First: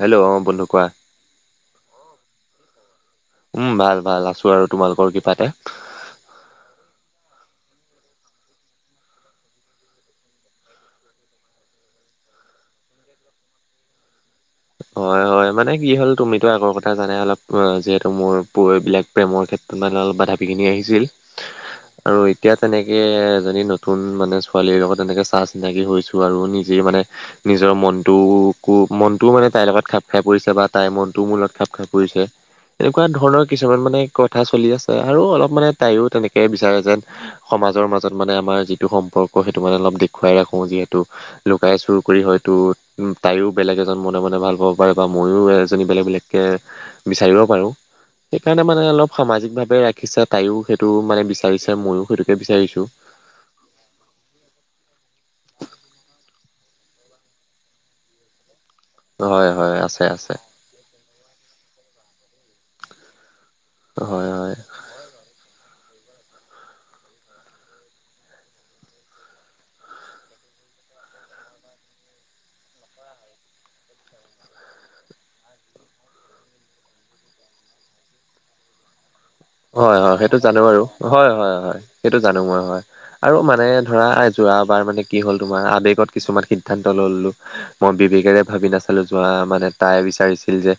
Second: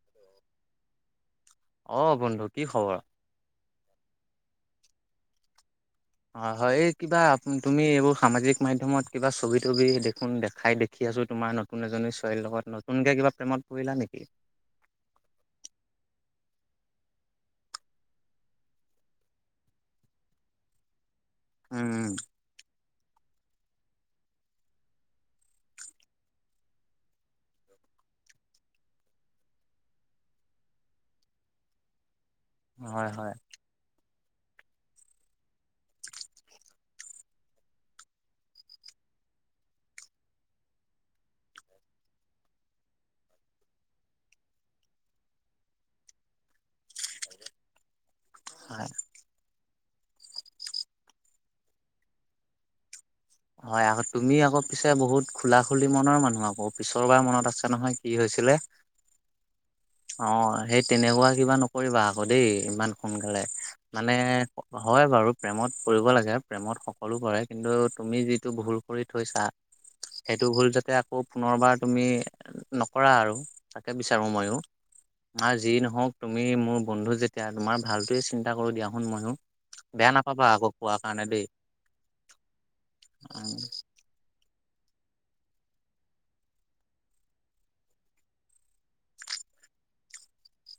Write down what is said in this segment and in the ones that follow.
Hello অ', বন্ধু কোৱা? অ', বন্ধু কি খবৰ। উম, ভাল, ভাল আছোঁ আৰু তোমালোকৰ কৃপাতে। অ', হয় এই কিবা তুমি এইবোৰ সামাজিক মাধ্যমত কিবা ছবি তবি দেখোন দেখাই দেখি। দেখি আছোঁ তোমাৰ নতুন এজনী ছোৱালীৰ লগত নতুনকৈ কিবা প্ৰেমত পৰিলা নেকি? হয়, হয় মানে কি হ'ল তুমিতো আগৰ কথা জানে অলপ অ', যিহেতু মোৰ পৈবিলাক প্ৰেমৰ ক্ষেত্ৰত মানে অলপ বাধা বিঘিনি আহিছিল উম আৰু। এতিয়া তেনেকৈ এজনী নতুন মানে ছোৱালীৰ লগত তেনেকৈ চাহ চিনাকি হৈছোঁ আৰু নিজেই মানে। নিজৰ মনটোকো মনটোও মানে। তাইৰ লগত খাপ খাই পৰিছে বা তাইৰ মনটো মোৰ লগত খাপ খাই পৰিছে এনেকুৱা হয় হয়। ধৰণৰ। কিছুমান মানে কথা চলি আছে আৰু অলপ মানে তাইওঁ তেনেকে বিচাৰে যে সমাজৰ মাজত মানে আমাৰ যিটো সম্পৰ্ক সেইটো মানে অলপ দেখুৱাই ৰাখোঁ যিহেতু। লুকাই চুৰ কৰি হয়তো তাইও বেলেগ এজন ম মানে ভাল পাব পাৰে বা মইও এজনী বেলেগ বেলেকে বিচাৰিব পাৰোঁ, সেইকাৰণে মানে হয় অলপ। সামাজিক ভাৱে ৰাখিছে তাইও সেইটো মানে বিচাৰিছে ময়ো সেইটোকে বিচাৰিছোঁ। হয়, আকৌ তুমি আকৌ পিছে বহুত খোলা খুলি মনৰ মানুহ আকৌ পিছৰবাৰ মনত আছে নহয়। কি হৈছিলে হয় হয় আছে আছে অ', সেই তেনেকুৱা কিবা নকৰিবা আকৌ দেই। ইমান সোনকালে মানে। হয় বাৰু প্ৰেমত পৰিব লাগে, প্ৰেমত সকলো পৰে কিন্তু তুমি যিটো ভুল কৰি থৈছা। সেইটো ভুল যাতে আকৌ পুনৰবাৰ তুমি নকৰা আৰু। তাকে বিচাৰোঁ ময়ো। আমাৰ যি নহওঁক তুমি মোৰ বন্ধু যেতিয়া তোমাৰ ভালটোৱে চিন্তা কৰোঁ দিয়া চোণ মইয়ো। হয়, হয় সেইটো জানো বাৰু হয়, হয়, হয় সেইটো জানো মই হয় আৰু মানে ধৰা। যোৱাবাৰ মানে কি হ'ল তোমাৰ আৱেগত কিছুমান সিদ্ধান্ত ল'লোঁ, মই বিবেকেৰে ভাবি নাচালোঁ যোৱা মানে। তাই বিচাৰিছিল যে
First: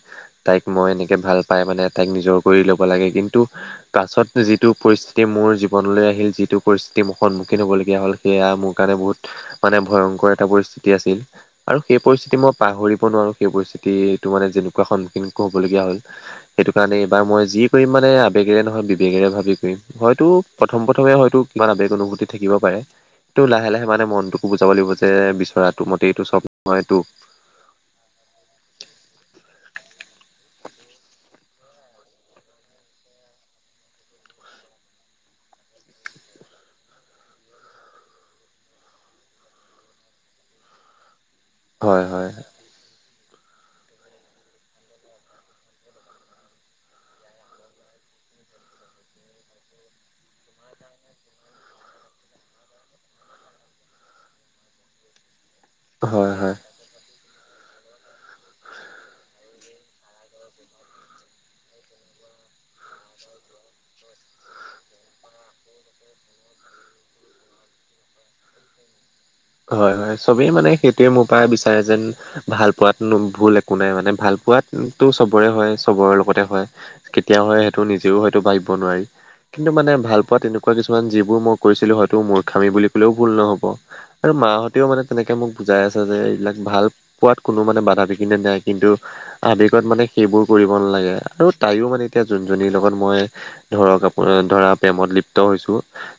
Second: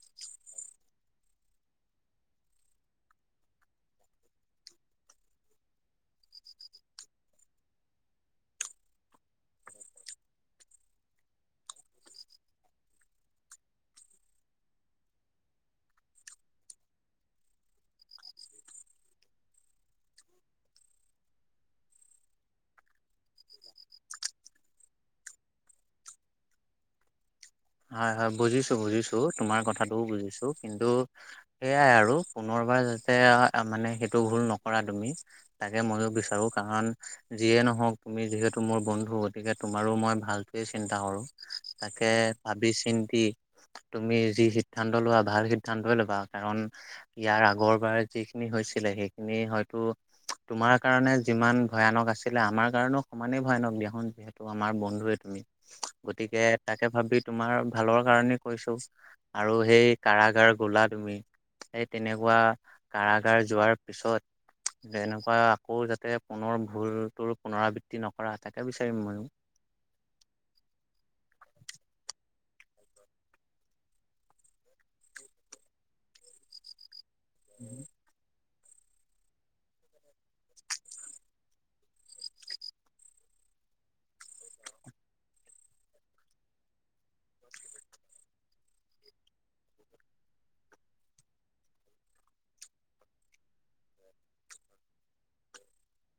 তাইক মই এনেকে ভাল পাই মানে তাইক নিজৰ কৰি ল'ব লাগে, কিন্তু তা পাছত যিটো পৰিস্থিতি মোৰ জীৱনলৈ আহিল, যিটো পৰিস্থিতি মোৰ সন্মুখীন হব লগীয়া হ'ল। সেয়া মোৰ কাৰণে বহুত মানে ভয়ংকৰ এটা পৰিস্থিতি আছিল। আৰু সেই পৰিস্থিতি মই পাহৰিব নোৱাৰোঁ সেই পৰিস্থিতিটো মানে যেনেকুৱা সন্মুখীন হ'বলগীয়া হ'ল। সেইটো কাৰণে এইবাৰ মই যি কৰিম মানে। আবেগেৰে নহয়, বিবেগেৰে ভাবি কৰিম হয়তো প্ৰথম প্ৰথমে হয়তো কিমান আবেগ অনুভূতি থাকিব পাৰে। এইটো লাহে, লাহে মানে মনটোকো বুজাব লাগিব যে বিচৰাটো মতেই এইটো চব নহয়টো। হয়, হয় বুজিছোঁ, বুজিছোঁ তোমাৰ কথাটোও বুজিছোঁ কিন্তু সেয়াই আৰু পুনৰবাৰ যাতে মানে সেইটো ভুল নকৰা তুমি। তাকে ময়ো বিচাৰোঁ কাৰণ। যিয়ে নহওঁক তুমি যিহেতু মোৰ বন্ধু গতিকে তোমাৰো মই ভালটোৱে চিন্তা কৰোঁ। হয় তাকে হয় ভাবি চিন্তি। তুমি যি সিদ্ধান্ত লোৱা ভাল সিদ্ধান্তই ল'বা কাৰণ। ইয়াৰ আগৰবাৰ যিখিনি হৈছিলে, সেইখিনি হয়তো। তোমাৰ কাৰণে যিমান ভয়ানক আছিলে, আমাৰ কাৰণেও সমানেই ভয়ানক দিয়া চোন। ত, আমাৰ বন্ধুৱে তুমি হয় গতিকে হয় তাকে ভাবি তোমাৰ ভালৰ কাৰণে কৈছোঁ। আৰু সেই কাৰাগাৰ গ'লা তুমি। সেই তেনেকুৱা কাৰাগাৰ যোৱাৰ পিছত। যে এনেকুৱা আকৌ যাতে পুনৰ ভুলটো পুনৰাবৃত্তি নকৰা তাকে বিচাৰিম ময়ো। হয়, হয়, চবেই মানে সেইটোৱে মোৰ পৰা বিচাৰে যেন ভালপোৱাত নো ভুল একো নাই মানে, ভালপোৱাত টো চবৰে হয়, চবৰে লগতে হয়, কেতিয়াও হয়, সেইটো নিজেও হয়তো ভাবিব নোৱাৰি। কিন্তু মানে ভালপোৱা তেনেকুৱা কিছুমান যিবোৰ মই কৰিছিলোঁ, হয়তো মূৰ্খামি বুলি ক'লেও ভুল নহ'ব। আৰু মাহঁতেও মানে তেনেকে মোক বুজাই আছে যে এইবিলাক ভাল পোৱাত কোনো মানে বাধাবিঘিনি নাই কিন্তু আৱেগত মানে সেইবোৰ কৰিব নালাগে আৰু তাইও মানে এতিয়া যোনজনীৰ লগত মই ধৰক আপোনাৰ ধৰা প্ৰেমত লিপ্ত হৈছোঁ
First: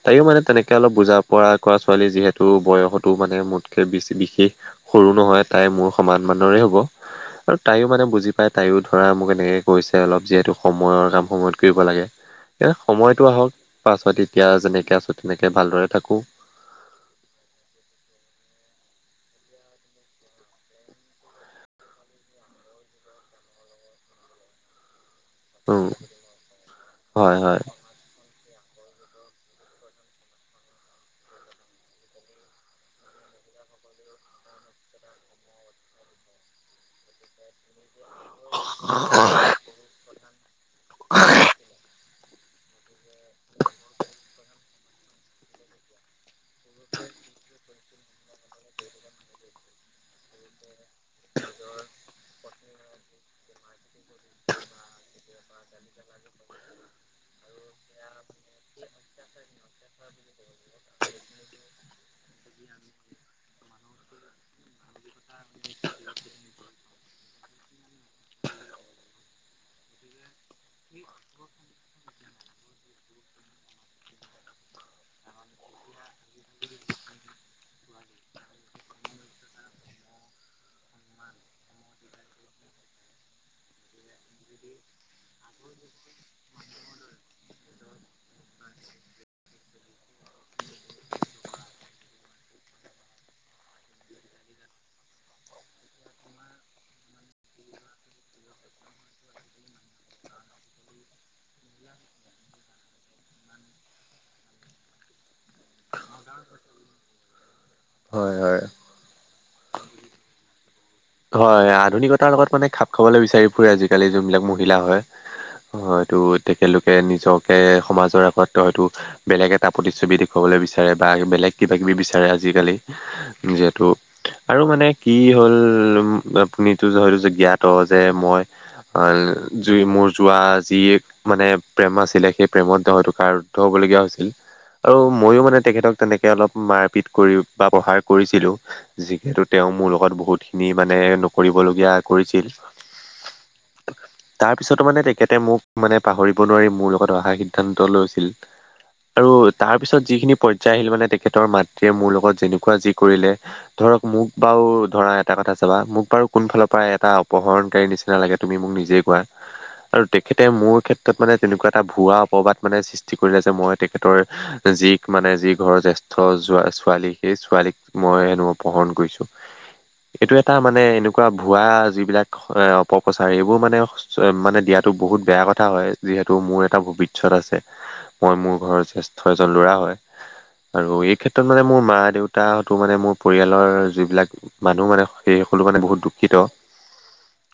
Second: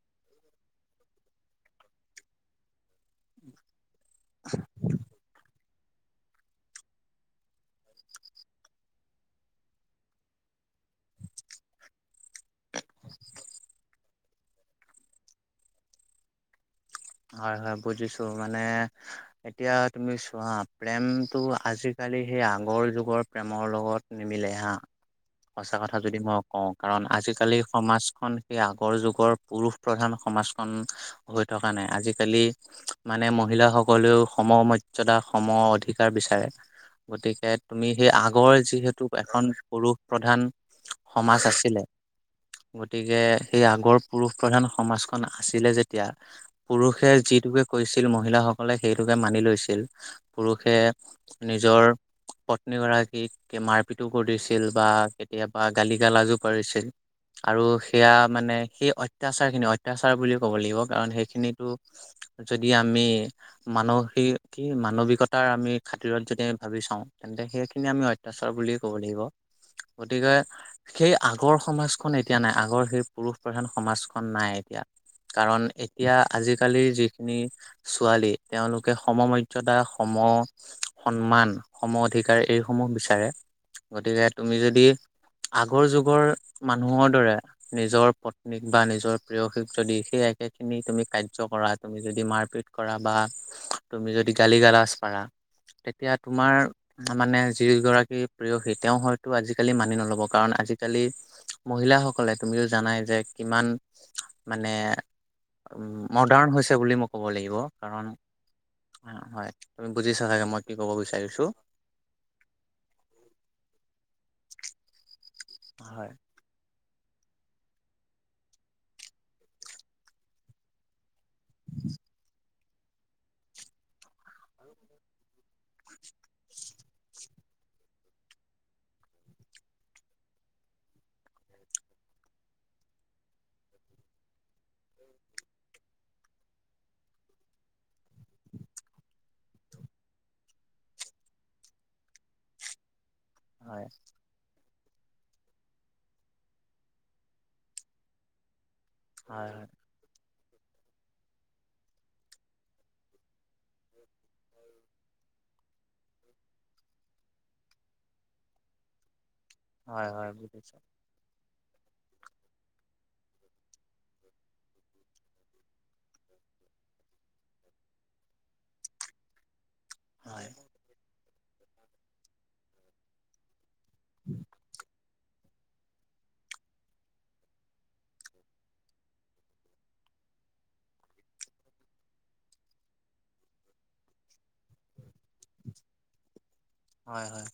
তাইও মানে তেনেকে অলপ বুজা পৰা কৰা ছোৱালী যিহেতু বয়সত টো মানে মোতকে বিশেষ সৰু নহয়, তাই মোৰ সমান মানৰে হ'ব। আৰু তাইও মানে বুজি পায় তাইও ধৰা মোক এনেকে কৈছে অলপ, যিহেতু সময়ৰ কাম সময়ত কৰিব লাগে এ, সময়তো আহক পাছত এতিয়া যেনেকে আছোঁ তেনেকে ভালদৰে থাকোঁ। হয়, হয়, বুজিছোঁ মানে এতিয়া তুমি চোৱা প্ৰেমতটো আজিকালি সেই আগৰ যুগৰ প্ৰেমৰ লগত নিমিলে হা, সঁচা উম কথা যদি মই কওঁ কাৰণ হয় আজিকালি হয় সমাজ খন সেই আগৰ যুগৰ পুৰুষ প্ৰধান সমাজখন হৈ থকা নাই, আজিকালি মানে মহিলাাসকলেও সম মৰ্যদা সম অধিকাৰ বিচাৰে। গতিকে তুমি সেই আগৰ যিহেতু এখন পুৰুষ প্ৰধান সমাজ আছিলে। গতিকে সেই আগৰ পুৰুষ প্ৰধান সমাজখন আছিলে যেতিয়া পুৰুষে যিটোকে কৈছিল মহিলাসকলে সেইটোকে মানি লৈছিল, পুৰুষে নিজৰ পত্নী গৰাকীক মাৰপিটো কৰিছিল বা কেতিয়াবা গালি গালাজো পৰিছিল। আৰু সেয়া মানে সেই অত্যাচাৰখিনি, অত্যাচাৰ বুলি ক'ব লাগিব কাৰণ সেইখিনিত টো যদি আমি মানসিক কি মানৱিকতাৰ আমি খাতিৰত যদি আমি ভাবি চাওঁ তেন্তে সেইখিনি আমি অত্যাচাৰ বুলিয়ে ক'ব লাগিব। গতিকে সেই আগৰ সমাজখন এতিয়া নাই, আগৰ সেই পুৰুষ প্ৰধান সমাজখন নাই এতিয়া। কাৰণ এতিয়া আজিকালিৰ যিখিনি ছোৱালী তেওঁলোকে সম মৰ্যদা, সম সন্মান, সম অধিকাৰ এইসমূহ বিচাৰে। গতিকে তুমি যদি আগৰ যুগৰ মানুহৰ দৰে নিজৰ পত্নীক বা নিজৰ প্ৰেয়সীক যদি সেই একে খিনি তুমি কাৰ্য কৰা তুমি যদি মাৰপিট কৰা বা তুমি যদি গালি গালাজ পাৰা! তেতিয়া তোমাৰ মানে যিগৰাকী প্ৰেয়সী তেওঁ হয়তো আজিকালি মানি নল'ব, কাৰণ আজিকালি মহিলাসকলে তুমিও জানাই যে কিমান মানে মৰ্দান হৈছে বুলি মই ক'ব লাগিব, কাৰণ হয় হয়। হয়, তুমি বুজিছা চাগে মই ক'ব বিচাৰি হয়, আধুনিকতাৰ লগত মানে খাপ খাবলৈ বিচাৰি ফুৰে আজিকালি যোনবিলাক মহিলা হয়। হয় হয়তটো তেখেতলোকে নিজকে সমাজৰ আগত হয়তো বেলেগ এটা প্ৰতিচ্ছবি দেখুৱাবলৈ বিচাৰে বা বেলেগ কিবা কিবি বিচাৰে আজিকালি যিহেতু আৰু মানে কি হ'ল আপুনিটো যে হয়তো যে জ্ঞাত যে মই অ', জুই মোৰ যোৱা যি মানে প্ৰেম আছিলে, সেই প্ৰেমত হয়তো কাৰদ্ধ হবলগীয়া হৈছিল। আৰু মই মানে তেখেতক তেনেকে অলপ মাৰপিট কৰি বা প্ৰহাৰ কৰিছিলোঁ। যিহেতু তেওঁ মোৰ লগত বহুতখিনি মানে নকৰিবলগীয়া কৰিছিল। হয়। তাৰপিছতো মানে তেখেতে মোক মানে পাহৰিব নোৱাৰি, মোৰ লগত অহা সিদ্ধান্ত লৈছিল। আৰু হয় তাৰপিছত যিখিনি পৰ্যায় আহিল মানে তেখেতৰ মাতৃয়ে মোৰ লগত যেনেকুৱা যি কৰিলে ধৰক, মোক বাৰু ধৰা এটা কথা যাবা মোক বাৰু কোনফালৰ পৰা এটা অপহৰণকাৰীৰ নিচিনা লাগে তুমি মোক নিজেই কোৱা। হয় আৰু হয় তেখেতে বুজিছো মোৰ ক্ষেত্ৰত তেত মানে তেনেকুৱা এটা ভুৱা অপবাদ মানে সৃষ্টি কৰিলে যে মই তেখেতৰ যি মানে যি ঘৰৰ জেষ্ঠ যোৱা ছোৱালী সেই ছোৱালীক মই হেনো অপহৰণ কৰিছোঁ। এইটো হয় এটা মানে এনেকুৱা ভুৱা যিবিলাক অপপ্ৰচাৰ এইবোৰ মানে মানে দিয়াতো বহুত বেয়া কথা হয়। যিহেতু মোৰ এটা ভৱিষ্যত আছে মই মোৰ ঘৰৰ জ্যেষ্ঠ এজন ল'ৰা হয়। আৰু এই ক্ষেত্ৰত মানে মোৰ মা দেউতা হয়তো মানে মোৰ পৰিয়ালৰ যিবিলাক মানুহ মানে সেইসকলো মানে বহুত দুখিত। হয়, হয়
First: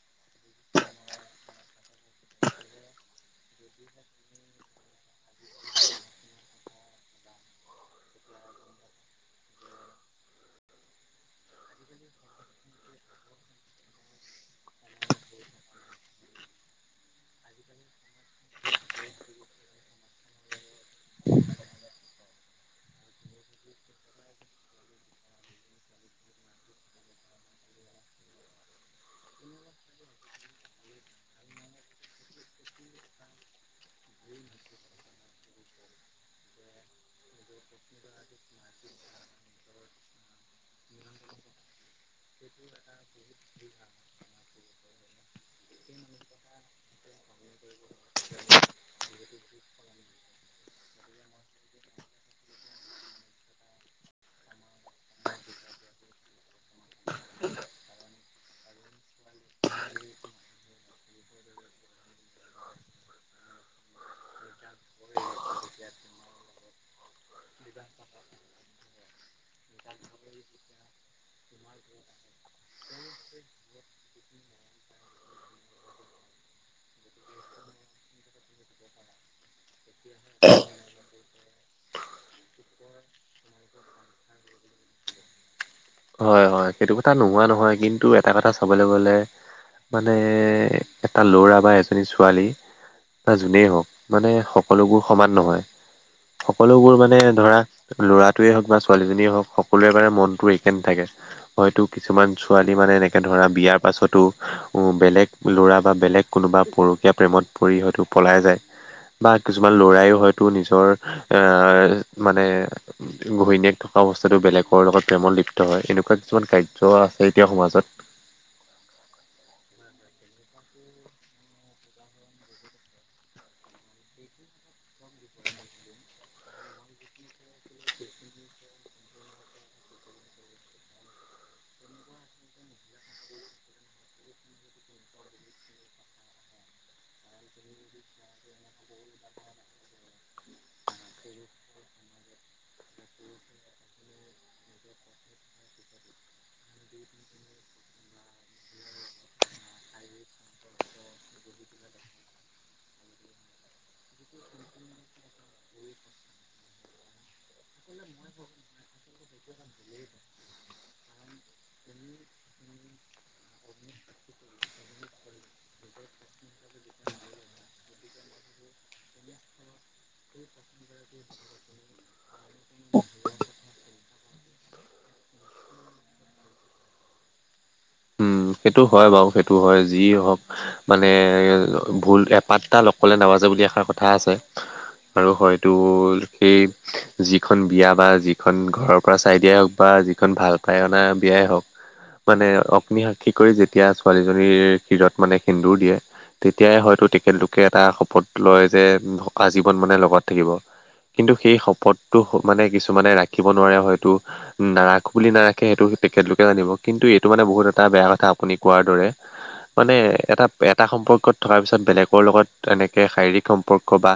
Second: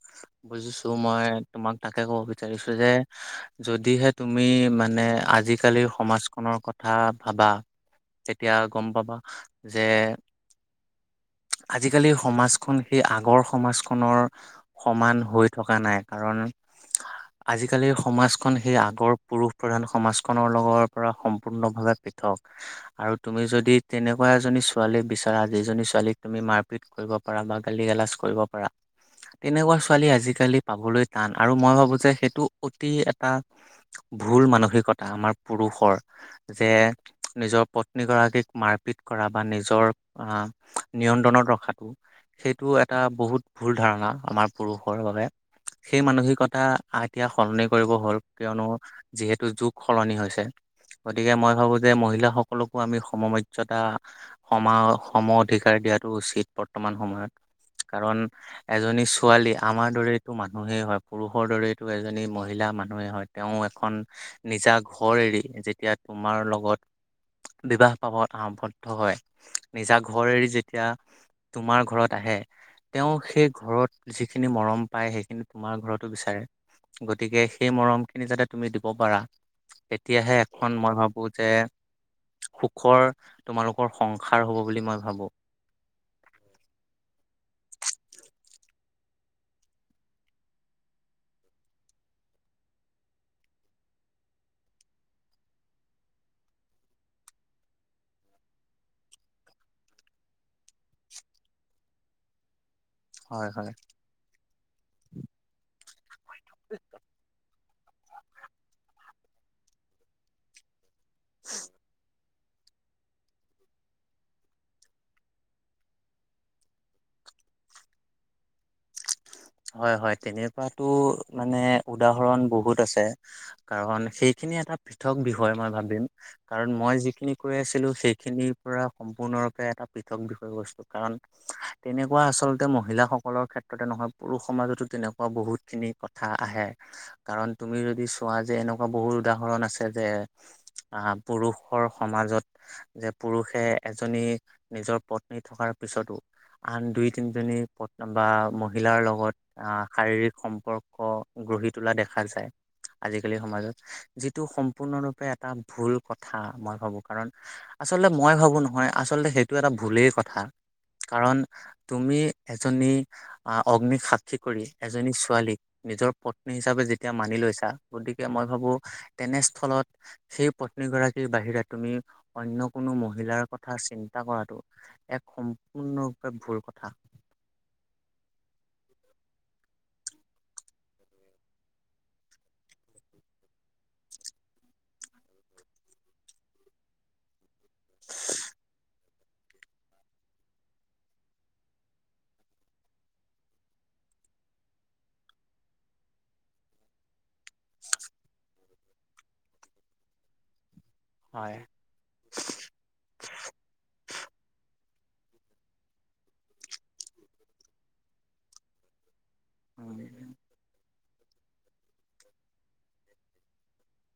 বুজিছো মই তোমাক তাকে কব বিচাৰিছো যে যদিহে তুমি মানে আজিকালিৰ সমাজখনৰ কথা ভাবা। তেতিয়া গম পাবা যে আজিকালিৰ সমাজখন সেই আগৰ সমাজখন খনৰ সমান হৈ থকা নাই কাৰণ আজিকালিৰ সমাজখন সেই আগৰ পুৰুষ প্ৰধান সমাজখনৰ লগৰ পৰা সম্পূৰ্ণভাৱে আৰু তুমি যদি তেনেকুৱা এজনী ছোৱালী বিচাৰা যিজনী ছোৱালীক তুমি মাৰ পিত কৰিব পাৰা বা গালি গালাজ কৰিব পাৰা। তেনেকুৱা ছোৱালী আজিকালি পাবলৈ টান আৰু মই ভাবো যে সেইটো অতি এটা ভুল মানসিকতা আমাৰ পুৰুষৰ যে নিজৰ পত্নী গৰাকীক মাৰপিত কৰা বা নিজৰ আহ নিয়ন্ত্ৰণত ৰখাতটো সেইটো এটা বহুত ভুল ধাৰণা আমাৰ পুৰুষৰ বাবে। সেই মানসিকতা এতিয়া সলনি কৰিব হ'ল কিয়নো যিহেতু যুগ সলনি হৈছে। গতিকে মই ভাবো যে মহিলাসকলকো আমি সম মৰ্য্যদা সমা সম অধিকাৰ দিয়াতটো উচিত বৰ্তমান সময়ত কাৰণ এজনী ছোৱালী আমাৰ দৰেইতো মানুহেই হয় পুৰুষৰ দৰেইতো এজনী মহিলা মানুহেই হয়। তেওঁ এখন নিজা ঘৰ এৰি যেতিয়া তোমাৰ লগত বিবাহ পাব আৱদ্ধ হয় নিজা ঘৰেৰে যেতিয়া তোমাৰ ঘৰত আহে। তেওঁ সেই ঘৰত যিখিনি মৰম পায় সেইখিনি তোমাৰ ঘৰতো বিচাৰে। গতিকে সেই মৰম খিনি যাতে তুমি দিব পাৰা। তেতিয়াহে এখন মই ভাবো যে সুখৰ তোমালোকৰ সংসাৰ হ'ব বুলি মই ভাবো। হয়, হয় সেইটো কথা নোহোৱা নহয় কিন্তু এটা কথা চাবলৈ গ'লে মানে এটা ল'ৰা বা এজনী ছোৱালী বা যোনে হওঁক মানে সকলোবোৰ সমান নহয়। সকলোবোৰ মানে ধৰা ল'ৰাটোৱে হওক বা ছোৱালীজনীয়ে হওক সকলোৰে মানে মনত এক নথাকে হয়তো কিছুমান ছোৱালী মানে এনেকে হয় ধৰা হয় বিয়াৰ পাছতো বেলেগ ল'ৰা বা বেলেগ কোনোবা পৰুকীয়া প্ৰেমত পৰি হয়তো পলাই যায়। বা কিছুমান ল'ৰাইও হয়তো নিজৰ মানে ঘহণীয়েক থকা অৱস্থাটো বেলেগৰ লগত প্ৰেমত লিপ্ত হয় এনেকুৱা কিছুমান কাৰ্য আছে এতিয়া সমাজত। হয়, হয়, তেনে পৰাতো মানে উদাহৰণ বহুত আছে। কাৰণ সেইখিনি এটা পৃথক বিষয় মই ভাবিম। কাৰণ মই যিখিনি কৈ আছিলো সেইখিনিৰ পৰা সম্পূৰ্ণৰূপে এটা পৃথক বিষয় বস্তু কাৰণ তেনেকুৱা আচলতে মহিলাসকলৰ ক্ষেত্ৰত সতে নহয় পুৰুষ সমাজতো তেনেকুৱা বহুতখিনি কথা আহে। কাৰণ তুমি যদি চোৱা যে এনেকুৱা বহুত উদাহৰণ আছে যে আহ পুৰুষৰ সমাজত যে পুৰুষে এজনী নিজৰ পত্নী থকাৰ পিছতো আন দুই তিনিজনী প্ন বা মহিলাৰ লগত আহ শাৰীৰিক সম্পৰ্ক গঢ়ি তোলা দেখা যায়। আজিকালি সমাজত যিটো সম্পূৰ্ণৰূপে এটা ভুল কথা মই ভাবো কাৰণ আচলতে মই ভাবো নহয় আচলতে সেইটো এটা ভুলেই কথা। কাৰণ তুমি এজনী আহ অগ্নিক সাক্ষী কৰি এজনী ছোৱালীক নিজৰ পত্নী হিচাপে যেতিয়া মানি লৈছা গতিকে মই ভাবো তেনেস্থলত সেই পত্নী গৰাকীৰ বাহিৰে তুমি অন্য কোনো মহিলাৰ কথা চিন্তা কৰাটো এক সম্পূৰ্ণৰূপে ভুল কথা। উম সেইটো হয় বাৰু সেইটো হয় যি হওক মানে ভুল এপাতটা লগ পলে নাবাজে বুলি এষাৰ কথা আছে। আৰু হয়তো সেই যিখন বিয়া বা যিখন ঘৰৰ পৰা চাই দিয়াই হওক বা যিখন ভাল পায় অনা বিয়াই হওঁক মানে অগ্নিশ কি কৰি যেতিয়া ছোৱালীজনীৰ শিৰত মানে সেন্দুৰ দিয়ে তেতিয়াই হয়তো তেখেতলোকে এটা শপত লয় যে আজীৱন মানে লগত থাকিব। কিন্তু হয়। সেই শপতটো মানে কিছুমানে ৰাখিব নোৱাৰে হয়তো। নাৰাখো বুলি নাৰাখে সেইটো তেখেতলোকে জানিব কিন্তু এইটো মানে বহুত এটা বেয়া কথা আপুনি কোৱাৰ দৰে, মানে উম। এটা এটা সম্পৰ্কত থকাৰ পিছত বেলেগৰ লগত এনেকৈ শাৰীৰিক সম্পৰ্ক বা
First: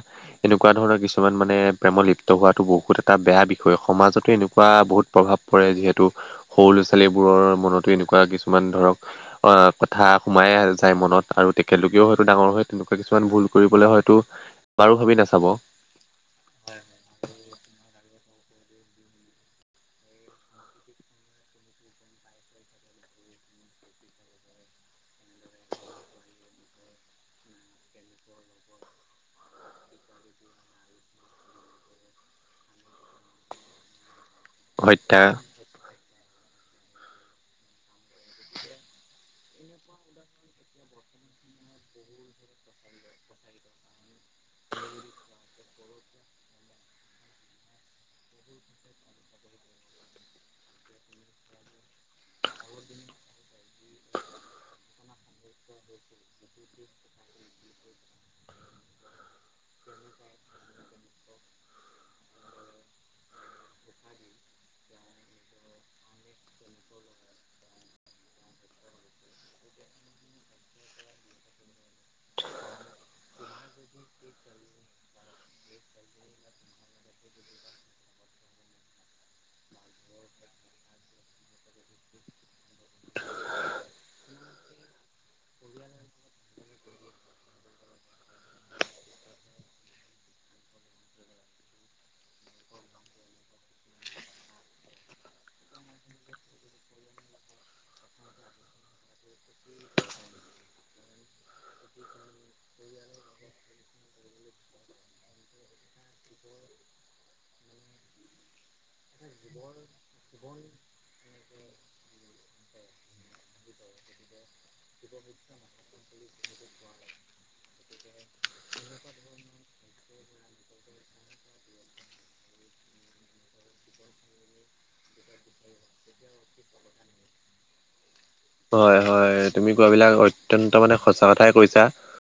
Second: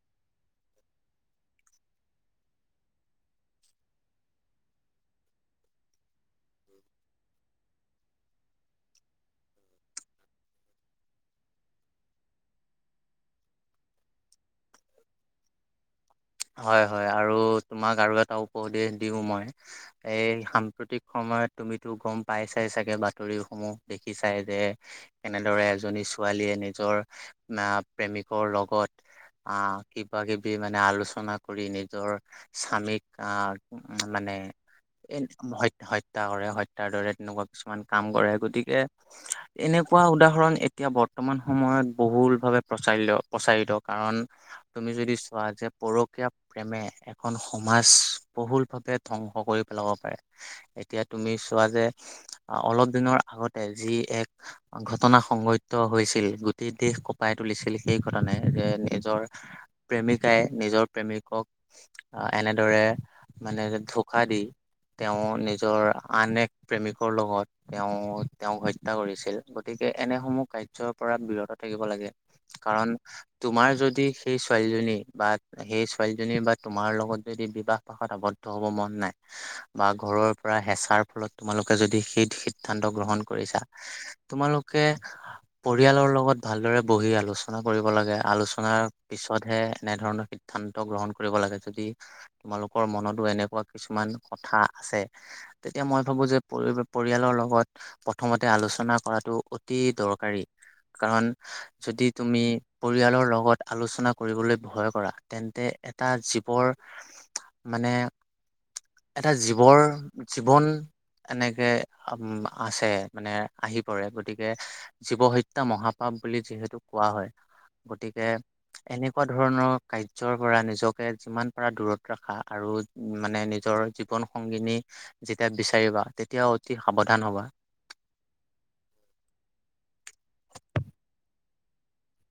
এনেকুৱা ধৰণৰ কিছুমান মানে প্ৰেম লিপ্ত হোৱাটো বহুত এটা বেয়া বিষয় সমাজতো এনেকুৱা বহুত প্ৰভাৱ পৰে যিহেতু সৰু ল'ৰা ছোৱালীবোৰৰ মনতো এনেকুৱা কিছুমান ধৰক অ' কথা সোমাই যায় মনত আৰু তেখেতলোকেও হয়তো ডাঙৰ হৈ তেনেকুৱা কিছুমান ভুল কৰিবলৈ হয়তো বাৰু ভাবি নাচাব। হয় হয় আৰু তোমাক আৰু এটা উপদেশ দিও মই এই সাম্প্ৰতিক সময়ত তুমিতো গম পাইছাই চাগে বাতৰিসমূহ দেখিছাই যে এনেদৰে এজনী ছোৱালীয়ে নিজৰ না প্ৰেমিকৰ লগত আ কিবা কিবি মানে আলোচ চনা কৰি নিজৰ স্বামীক আহ মানে হত্যা হৈত-হৈত হত্যা কৰে হত্যাৰ দৰে তেনেকুৱা কিছুমান কাম কৰে গতিকে এনেকুৱা উদাহৰণ এতিয়া বৰ্তমান সময়ত বহুল ভাৱে প্ৰচাইল্ল প্ৰচাৰিত কাৰণ তুমি যদি চোৱা যে পৰ প্ৰেমে এখন সমাজ বহুল ভাৱে ধ্বংস কৰি পেলাব পাৰে। এতিয়া তুমি চোৱা যে অলপ দিনৰ আগতে যি এক ঘটনা সংঘটিত হৈছিল গোটেই দেশ কপাই তুলিছিল সেই ঘটনাই যে নিজৰ প্ৰেমিকাই নিজৰ প্ৰেমিকক আহ এনেদৰে মানে ঢোকা দি তেওঁ নিজৰ আন এক প্ৰেমিকৰ লগত তেওঁ তেওঁক হত্যা কৰিছিল গতিকে এনেসমূহ কাৰ্যৰ পৰা বিৰত থাকিব লাগে। কাৰণ তোমাৰ যদি সেই ছোৱালীজনী বা সেই ছোৱালীজনীৰ বা তোমাৰ লগত যদি বিবাহ পাশত আবদ্ধ হ'ব মন নাই। বা ঘৰৰ পৰা হেঁচাৰ ফলত তোমালোকে যদি সেই সিদ্ধান্ত গ্ৰহণ কৰিছা। তোমালোকে পৰিয়ালৰ লগত ভালদৰে বহি আলোচনা কৰিব লাগে আলোচনাৰ পিছতহে এনেধৰণৰ সিদ্ধান্ত গ্ৰহণ কৰিব লাগে যদি তোমালোকৰ মনতো এনেকুৱা কিছুমান কথা আছে। তেতিয়া মই ভাবো যে পৰি-পৰিয়ালৰ লগত প্ৰথমতে আলোচনা কৰাটো অতি দৰকাৰী কাৰণ যদি তুমি পৰিয়ালৰ লগত আলোচনা কৰিবলৈ ভয় কৰা তে এটা জীৱৰ মানে এটা জীৱৰ জীৱন এনেকে উম আছে মানে আহি পৰে গতিকে জীৱ হত্যা মহাপাপ বুলি [unintelligible] যিহেতু কোৱা হয় গতিকে এনেকুৱা ধৰণৰ কাৰ যৰ পৰা নিজকে যিমান পাৰা দূৰত ৰাখা আৰু মানে নিজৰ জীৱন সংগিনী। যেতিয়া বিচাৰিবা তেতিয়াও অতি সাৱধান হ'বা। হয় হয় তুমি কোৱা বিলাক অত্যন্ত মানে সঁচা কথাই কৈছা।